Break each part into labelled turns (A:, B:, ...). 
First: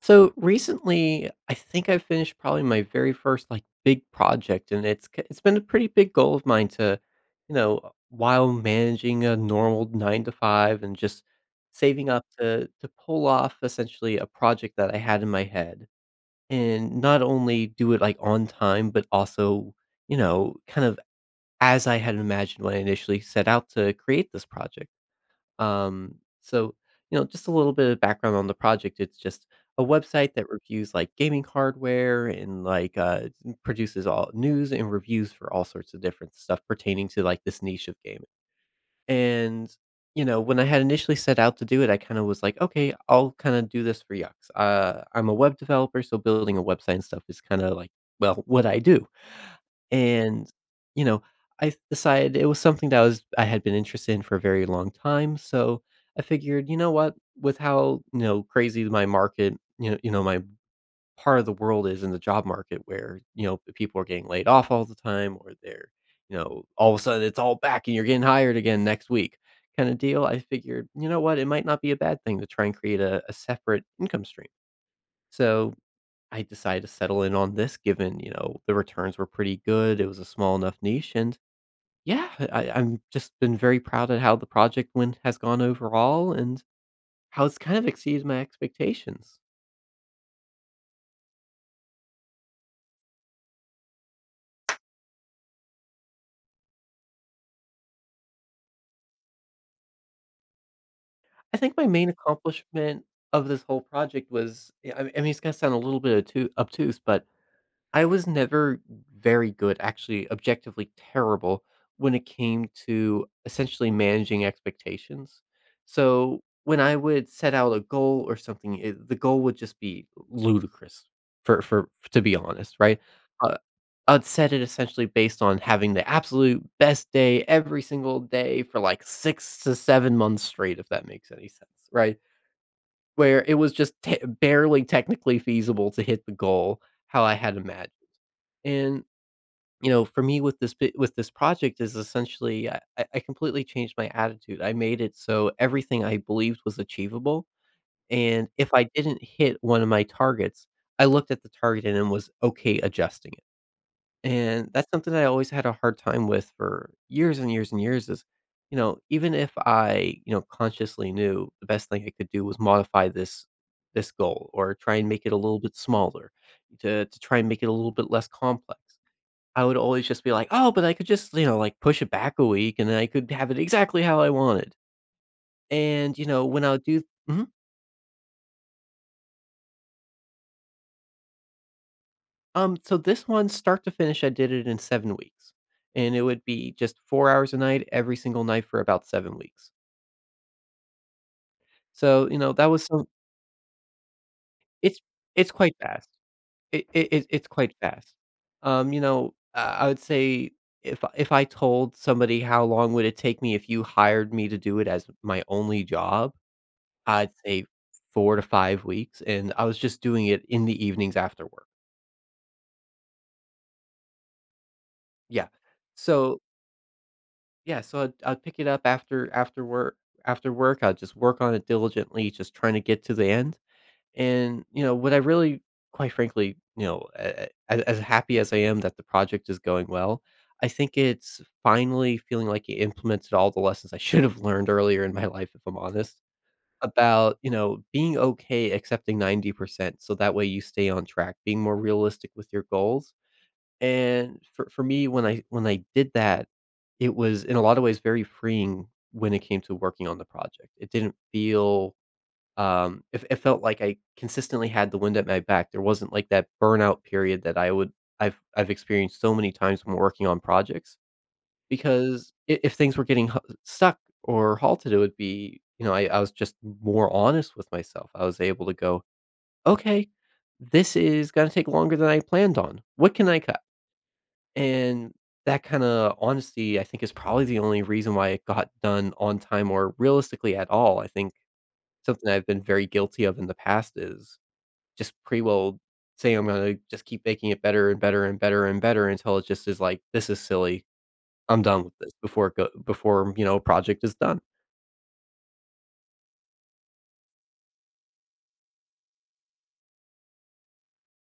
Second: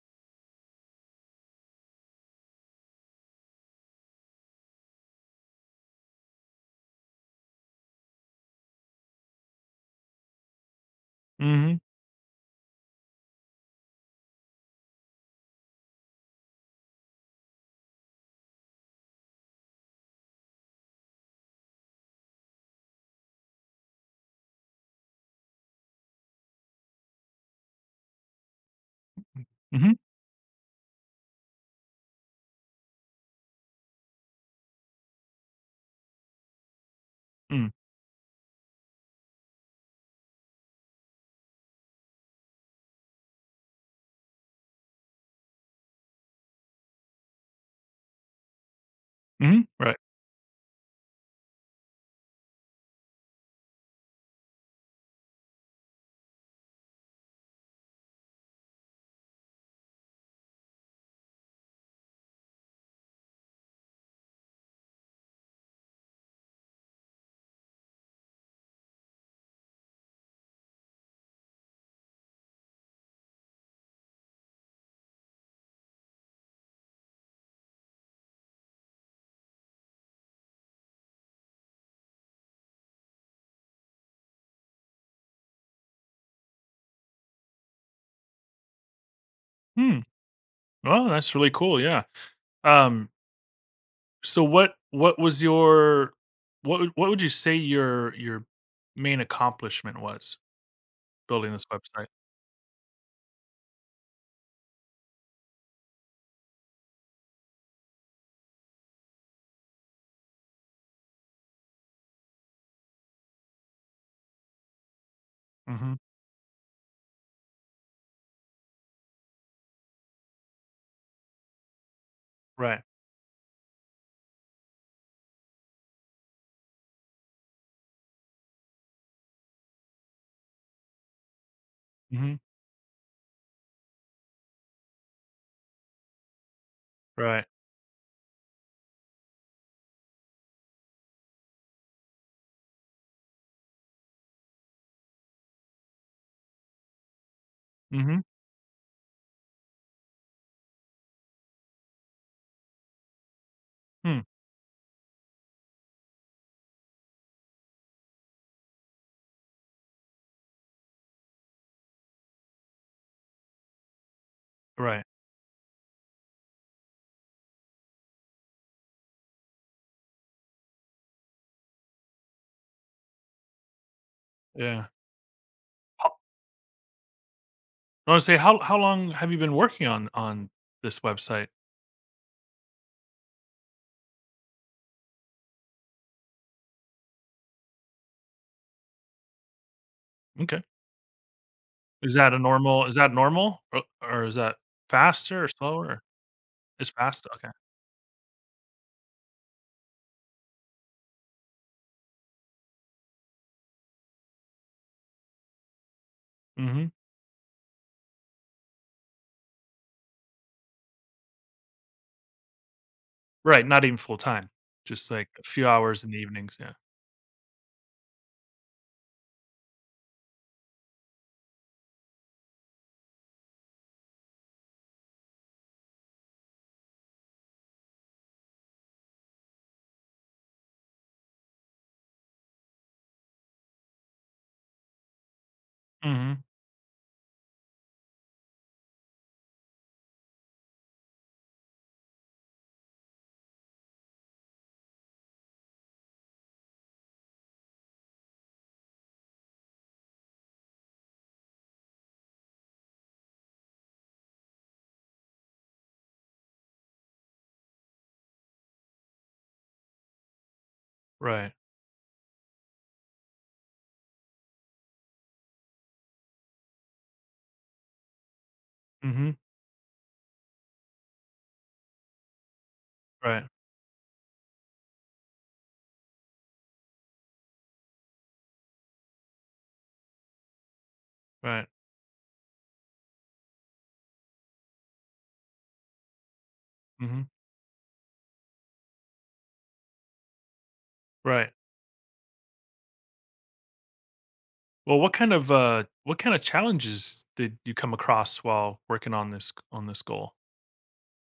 A: So recently, I think I finished probably my very first like big project, and it's been a pretty big goal of mine to, you know, while managing a normal nine to five and just
B: Mhm.
A: saving up to pull off essentially a project that I had in my head, and not only do it like on time, but also you know, kind of as I had imagined when I initially set out to create this project. Um, so, just a little bit of background on the project. It's just a
B: Mhm.
A: website that reviews like gaming hardware and like produces all news and reviews for all sorts of different stuff pertaining to like this
B: Mm.
A: niche of gaming. And when I had initially set out to do it, I kind of was like, okay, I'll kind of do this for yucks. I'm a web developer, so building a website and stuff is kind of like, well, what I do.
B: Mhm. Right.
A: And, you know, I decided it was something that was I had been interested in for a very long time, so I figured, you know what, with how, crazy my market, my part of the world is in the job market where, people are getting laid off all the time or they're, all of a sudden it's all back and you're getting hired again next week kind of deal. I figured, you know what, it might not be a bad thing to try and create a separate income stream. So I decided to settle in on this given, the returns were pretty good. It was a small enough niche and yeah, I'm just been very proud at how the project went has gone overall and how it's kind of exceeded my expectations.
B: Hmm. Well, that's really cool, yeah. Um, so what was your what would you say your main accomplishment was building
A: I
B: this
A: think my
B: website?
A: main accomplishment of this whole project was I mean it's gonna sound a little bit obtuse, but I was never very good, actually, objectively terrible when it came to essentially managing expectations.
B: Mhm.
A: So when I would set out a goal or something, the goal would just be ludicrous, for to be honest,
B: Right.
A: right? Uh, I'd set it essentially based on having the absolute best day every single day for like 6 to 7 months straight, if that makes any sense, right?
B: Mhm.
A: Where it was just barely technically feasible to hit the goal how I
B: Right.
A: had imagined and, for me with this project is essentially I completely changed my attitude. I made it so everything I believed was achievable,
B: Mhm.
A: and if I didn't hit one of my targets, I looked at the target and then was okay adjusting it.
B: Hmm.
A: And that's something I always had a hard time with for years and years and years is, even if I consciously knew the best thing I could do was modify this goal or try
B: Right.
A: and make it a little bit smaller, to try and make it a little bit less complex. I would always just be like, "Oh, but I could just, like, push it back a week, and then I could have it exactly how I wanted."
B: Yeah. Ho
A: And, when I would do. Mhm.
B: I wanna say how long have you been working on this website?
A: So this one, start to finish, I did it in 7 weeks, and it would be just 4 hours a night every single night for about 7 weeks.
B: Okay.
A: So, that was
B: Is
A: some.
B: that normal? Or is that
A: it's
B: faster or
A: it's quite
B: slower?
A: fast. It
B: It's
A: it it
B: faster.
A: it's
B: Okay.
A: quite fast. I would say if I told somebody how long would it take me if you hired me to do it as my only job
B: Mhm.
A: I'd say 4 to 5 weeks, and I was just doing it in the evenings after work.
B: Right, not even full time, just, like, a
A: Yeah.
B: few hours in the
A: So
B: evenings, yeah.
A: yeah, so I'd pick it up after work, I'd just work on it diligently, just trying to get to the end, and, what I really quite frankly, a as happy as I am that the project is going well, I think it's finally feeling like it implemented all the lessons I should have learned earlier in my life, if I'm honest.
B: Mhm,
A: About, being okay accepting 90% so that way you stay on track, being more realistic with your goals. And for me, when I did that, it was in a lot of ways very freeing when it came to working on the project. It didn't feel. It felt like I consistently had the wind at my back. There wasn't like that burnout period that I would I've experienced so many times when working on projects.
B: right.
A: Because I if things were getting h stuck or halted, it would be you know, I was just more honest with myself. I was able to go,
B: Mhm,
A: "Okay, this is gonna take longer than I planned on. What can I
B: right,
A: cut?" And that kinda honesty, I think, is probably the only reason why it got done on time or realistically at all. I think
B: right,
A: something I've been very guilty of in the past is just pretty well saying I'm gonna just
B: mhm,
A: keep making it better and better and better and better until it just is like, "This is silly.
B: right.
A: I'm done with this before it go before, you know, a project is done."
B: Well, what kinda challenges did you come across while working on this goal?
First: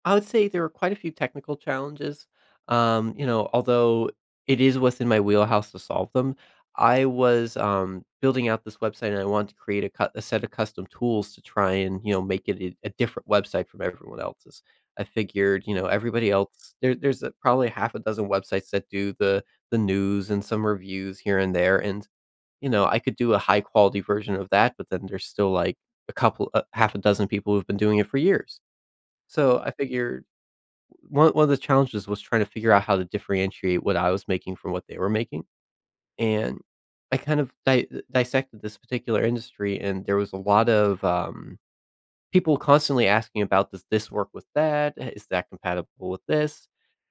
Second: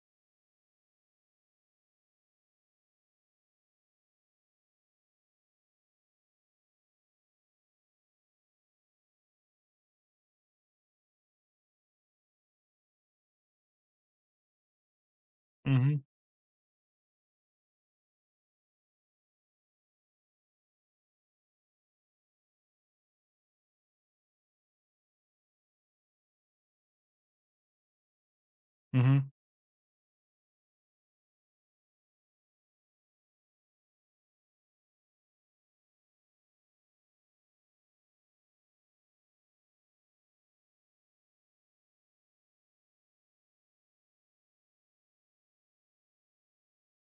A: I would say there were quite a few technical challenges. Although it is within my wheelhouse to solve them, I was, building out this website and I wanted to create a set of custom tools to try and, make it a different website from everyone else's. I figured,
B: Mhm,
A: everybody else there's, probably half a dozen websites that do the news and some reviews here and there, and I could do a high quality version of that, but then there's still like a couple, half a dozen people who've been doing it for years.
B: mhm,
A: So I figured one of the challenges was trying to figure out how to differentiate what I was making from what they were making, and I kind of dissected this particular industry, and there was a lot of people constantly asking about does this work with that? Is that compatible with this?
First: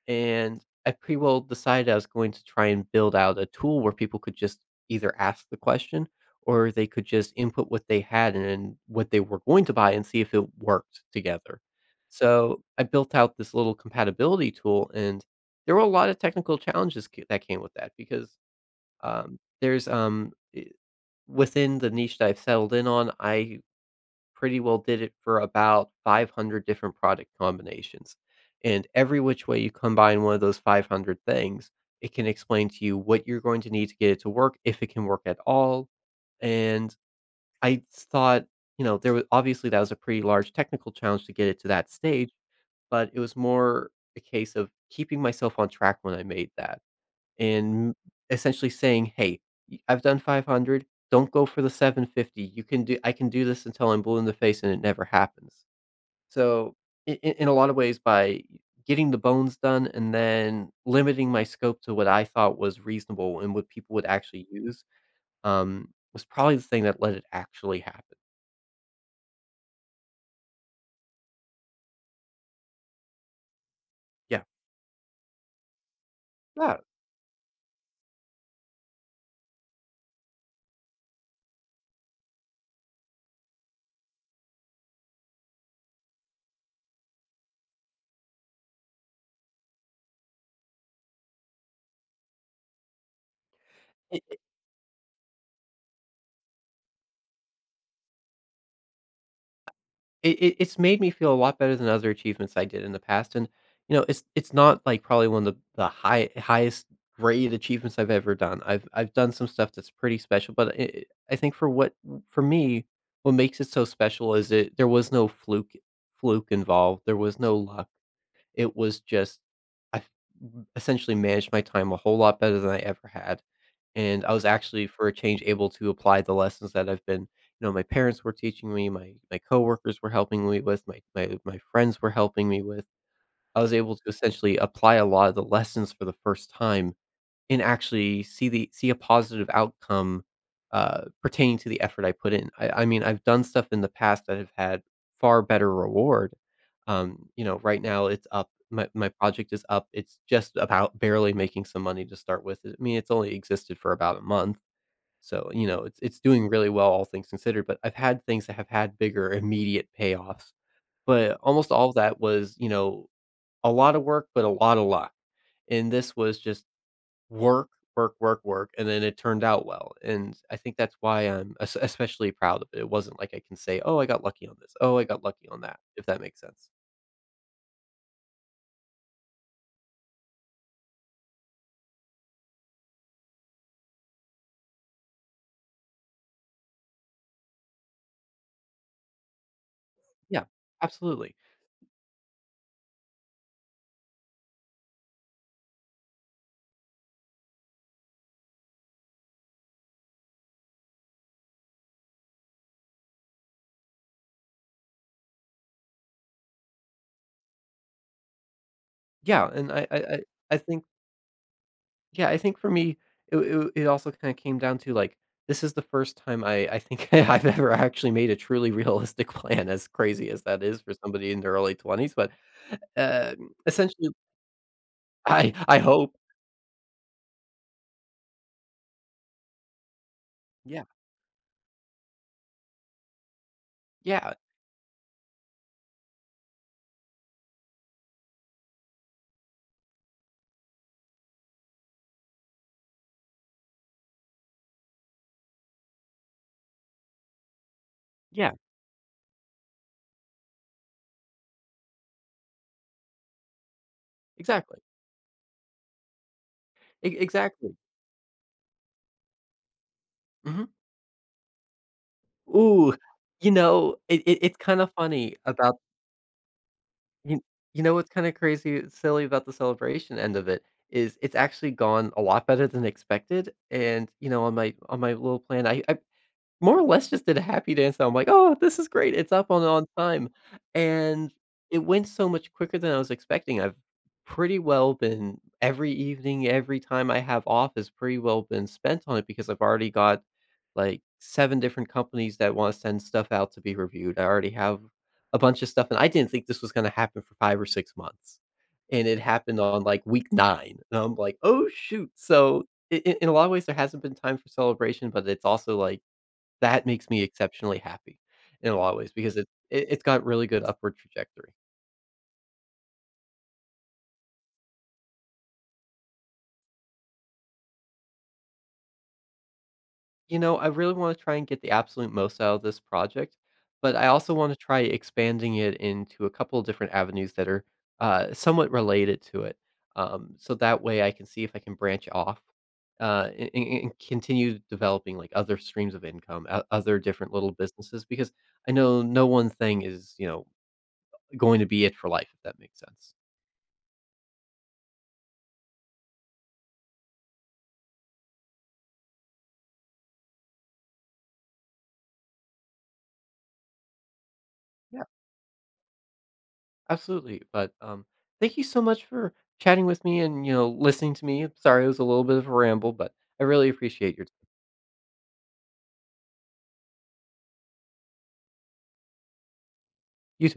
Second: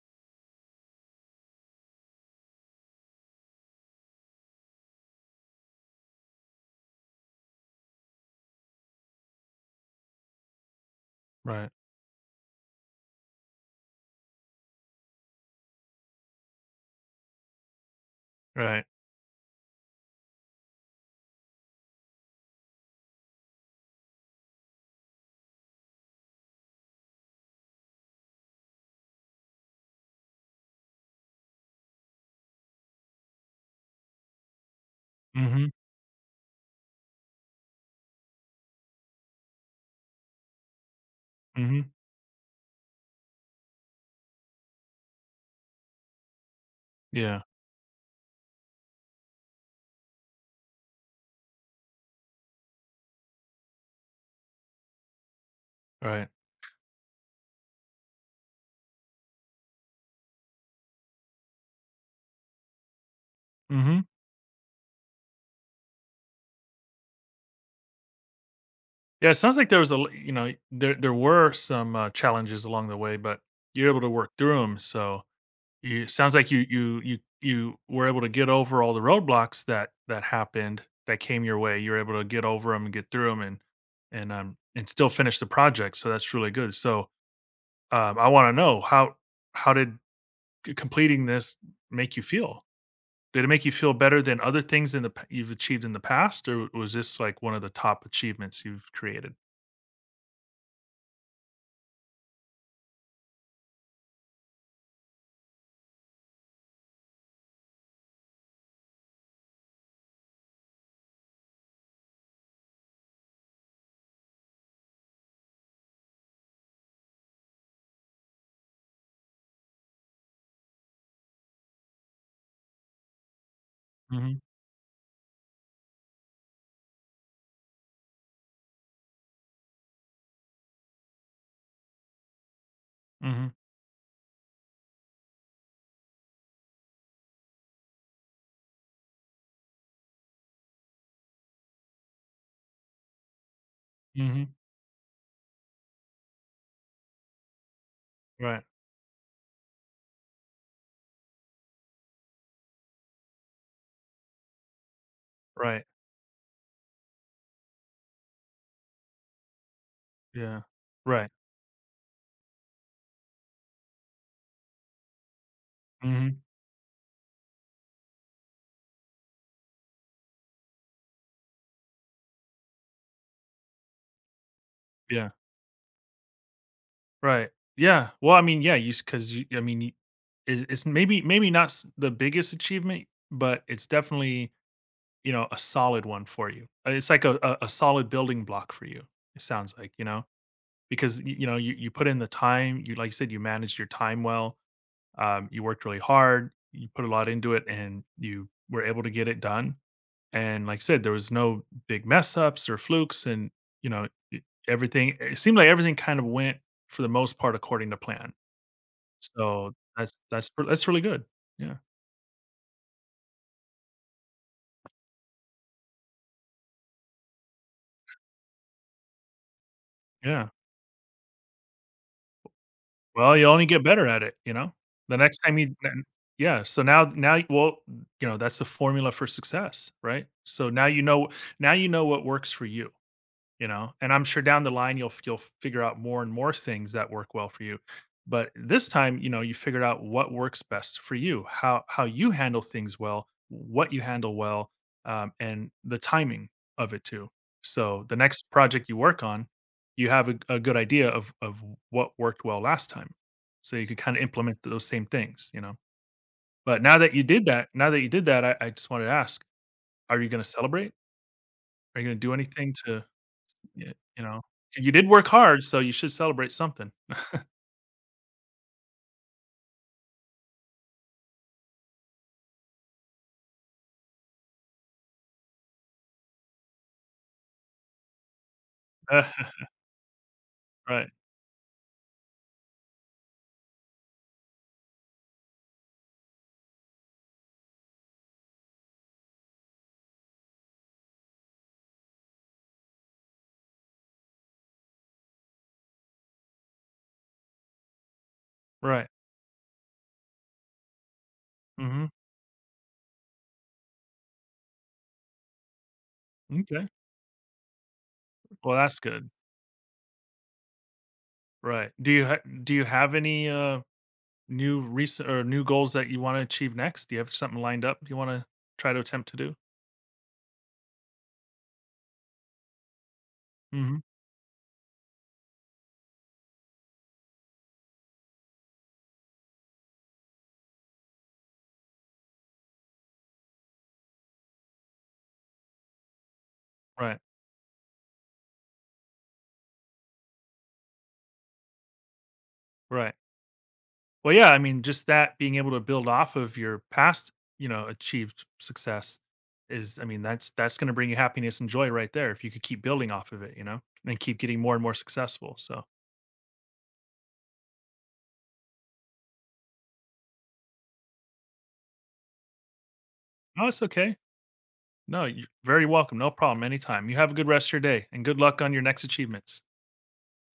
A: And I pretty well decided I was going to try and build out a tool where people could just either ask the question or they could just input what they had and then what they were going to buy and see if it worked together.
B: right,
A: So I built out this little compatibility tool, and there were a lot of technical challenges that came with that because
B: right.
A: um, there's um, i- within the niche that I've settled in on, I pretty well did it for about 500 different product combinations. And every which way you combine one of those 500 things, it can explain to you what you're going to need to get it to work, if it can work at
B: Mhm,
A: all. And I thought, there was obviously that was a pretty large technical challenge to get it to
B: mhm,
A: that stage, but it was more a case of keeping myself on track when I made that
B: yeah,
A: and essentially saying, "Hey, I've done 500. Don't go for the 750. You can do. I can do this until I'm blue in the face, and it never happens."
B: right.
A: So, in a lot of ways, by getting the bones done and then limiting my scope to what I thought was reasonable and what people
B: Mhm.
A: would actually use, was probably the thing that let it actually happen.
B: Yeah, it sounds like there was a l you know, there were some, challenges along the way, but you're able to work
A: Yeah,
B: through them. So you sounds like you were able to get over all the roadblocks that happened that came your way. You were able to get over them and get through them and and still finish the project. So that's really good. So I want to know how completing this make you feel? Did it make you feel
A: yeah.
B: better than other things you've achieved in the past, or was this like one of the top achievements you've created?
A: It's made me feel a lot better than other achievements I did in the past, and, it's not, like, probably one of the highest grade achievements I've ever done. I've done some stuff that's pretty special, but I think for me, what makes it so special is it there was no fluke involved, there was no luck. It was just I f essentially managed my time a whole lot better than I ever had. And I
B: Mm-hmm.
A: was actually, for a change, able to apply the lessons that I've been you know, my parents were teaching me, my coworkers were helping me with, my friends were helping me with.
B: Mm-hmm.
A: I was able to essentially apply a lot of the lessons for the first time and actually see the see a positive outcome, pertaining to the effort I put in. I mean, I've done stuff in the past that
B: Mm-hmm.
A: have had far better reward. Right now it's up.
B: Right.
A: My project is up. It's just about barely making some money to start with. I mean, it's only existed for about a month. So,
B: Right.
A: it's doing really well, all things considered. But I've had things that have had bigger immediate payoffs.
B: Yeah. Right.
A: But almost all of that was, a lot of work, but a lot of luck. And this
B: Mm-hmm.
A: was just work, work, work, work, and then it turned out well, and I think that's why I'm es especially proud of it. It wasn't like I can say, "Oh, I got lucky on this. Oh, I got
B: Yeah.
A: lucky on that," if that makes sense.
B: Right. Yeah. Well, I mean, yeah, you because you, I mean, it's maybe not the biggest achievement, but it's definitely a solid one for you. It's like a solid building block for you. It sounds like
A: Yeah,
B: because
A: absolutely.
B: you put in the time. You, like you said, you managed your time well. You worked really hard. You put a lot into it, and you were able to get it done. And like I said, there was no big mess ups or flukes, and everything. It seemed like everything kind of went for the most part according to plan.
A: Yeah, and
B: So,
A: I I I
B: that's that's
A: I
B: r
A: think
B: that's really good. Yeah,
A: yeah, I think for me, it also kinda came down to, like, this is the first time I think I've ever actually made a truly realistic plan, as crazy as
B: yeah.
A: that is for somebody in their early 20s, but,
B: Well, you only get better
A: essentially,
B: at it, you know? The next
A: I
B: time you
A: I
B: then,
A: hope.
B: yeah. So now, that's the formula for success, right? So
A: Yeah,
B: now you know what works for you. You know, and I'm
A: yeah,
B: sure down the line you'll figure out more and more things that work well for you. But this time, you know, you figured out what works best for you, how you handle things well, what you handle well, and the timing of it too. So the next
A: yeah,
B: project you work on, you have a good idea of what worked well last time, so you could kind of implement
A: exactly.
B: those same things, you know. But now
A: E
B: that you did that
A: Exactly.
B: now that you did that I just wanted to ask, are you going to
A: Mhm.
B: celebrate? Are you gonna do anything
A: Ooh,
B: to s y you
A: it it
B: know?
A: it's kinda
B: You did work
A: funny
B: hard,
A: about
B: so you should celebrate something.
A: you. You know what's kinda crazy silly about the celebration end of it is it's actually gone a lot better than expected, and, on my little plan, I more or less just did a happy dance, and I'm like, "Oh, this is great, it's up on on time,"
B: Right,
A: and it went so much quicker than I was expecting, I've pretty well been every evening, every time I have off has pretty well been spent on it because I've already got, like, 7 different companies that wanna send stuff out to be reviewed, I already have a bunch of stuff, and I didn't think this was gonna happen for 5 or 6 months,
B: right.
A: and it happened on, like, week 9, and I'm like, "Oh,
B: Mhm.
A: shoot." So, I in a lot of ways, there hasn't been time for celebration, but it's also like that
B: M'kay.
A: makes me exceptionally happy in
B: Well,
A: a lot of
B: that's
A: ways
B: good.
A: because it's got really good upward trajectory.
B: Right. Do you have any, new recent or new goals that you wanna achieve next? Do you have something lined up you wanna try to attempt to do?
A: You know, I really wanna try and get the absolute most out of this project, but
B: Mhm.
A: I also wanna try expanding it into a couple of different avenues that are, somewhat related to it. So that way I can see if I can branch off, and continue developing, like, other streams of income, o other
B: Right,
A: different little businesses because I know no one thing is, going to be it for life, if that makes sense.
B: right. Well, yeah, I mean, just that being able to build off of your past, achieved success is, I mean, that's going to bring you happiness and joy right there if you could keep building off of it, and keep getting more and more successful. So,
A: Absolutely. But thank you so much for chatting with me and listening to me. Sorry, it was a little bit of a ramble, but I
B: no,
A: really
B: it's okay.
A: appreciate your time.
B: No, you're very welcome. No problem. Anytime. You have a good rest of your day and good luck on your next achievements.
A: You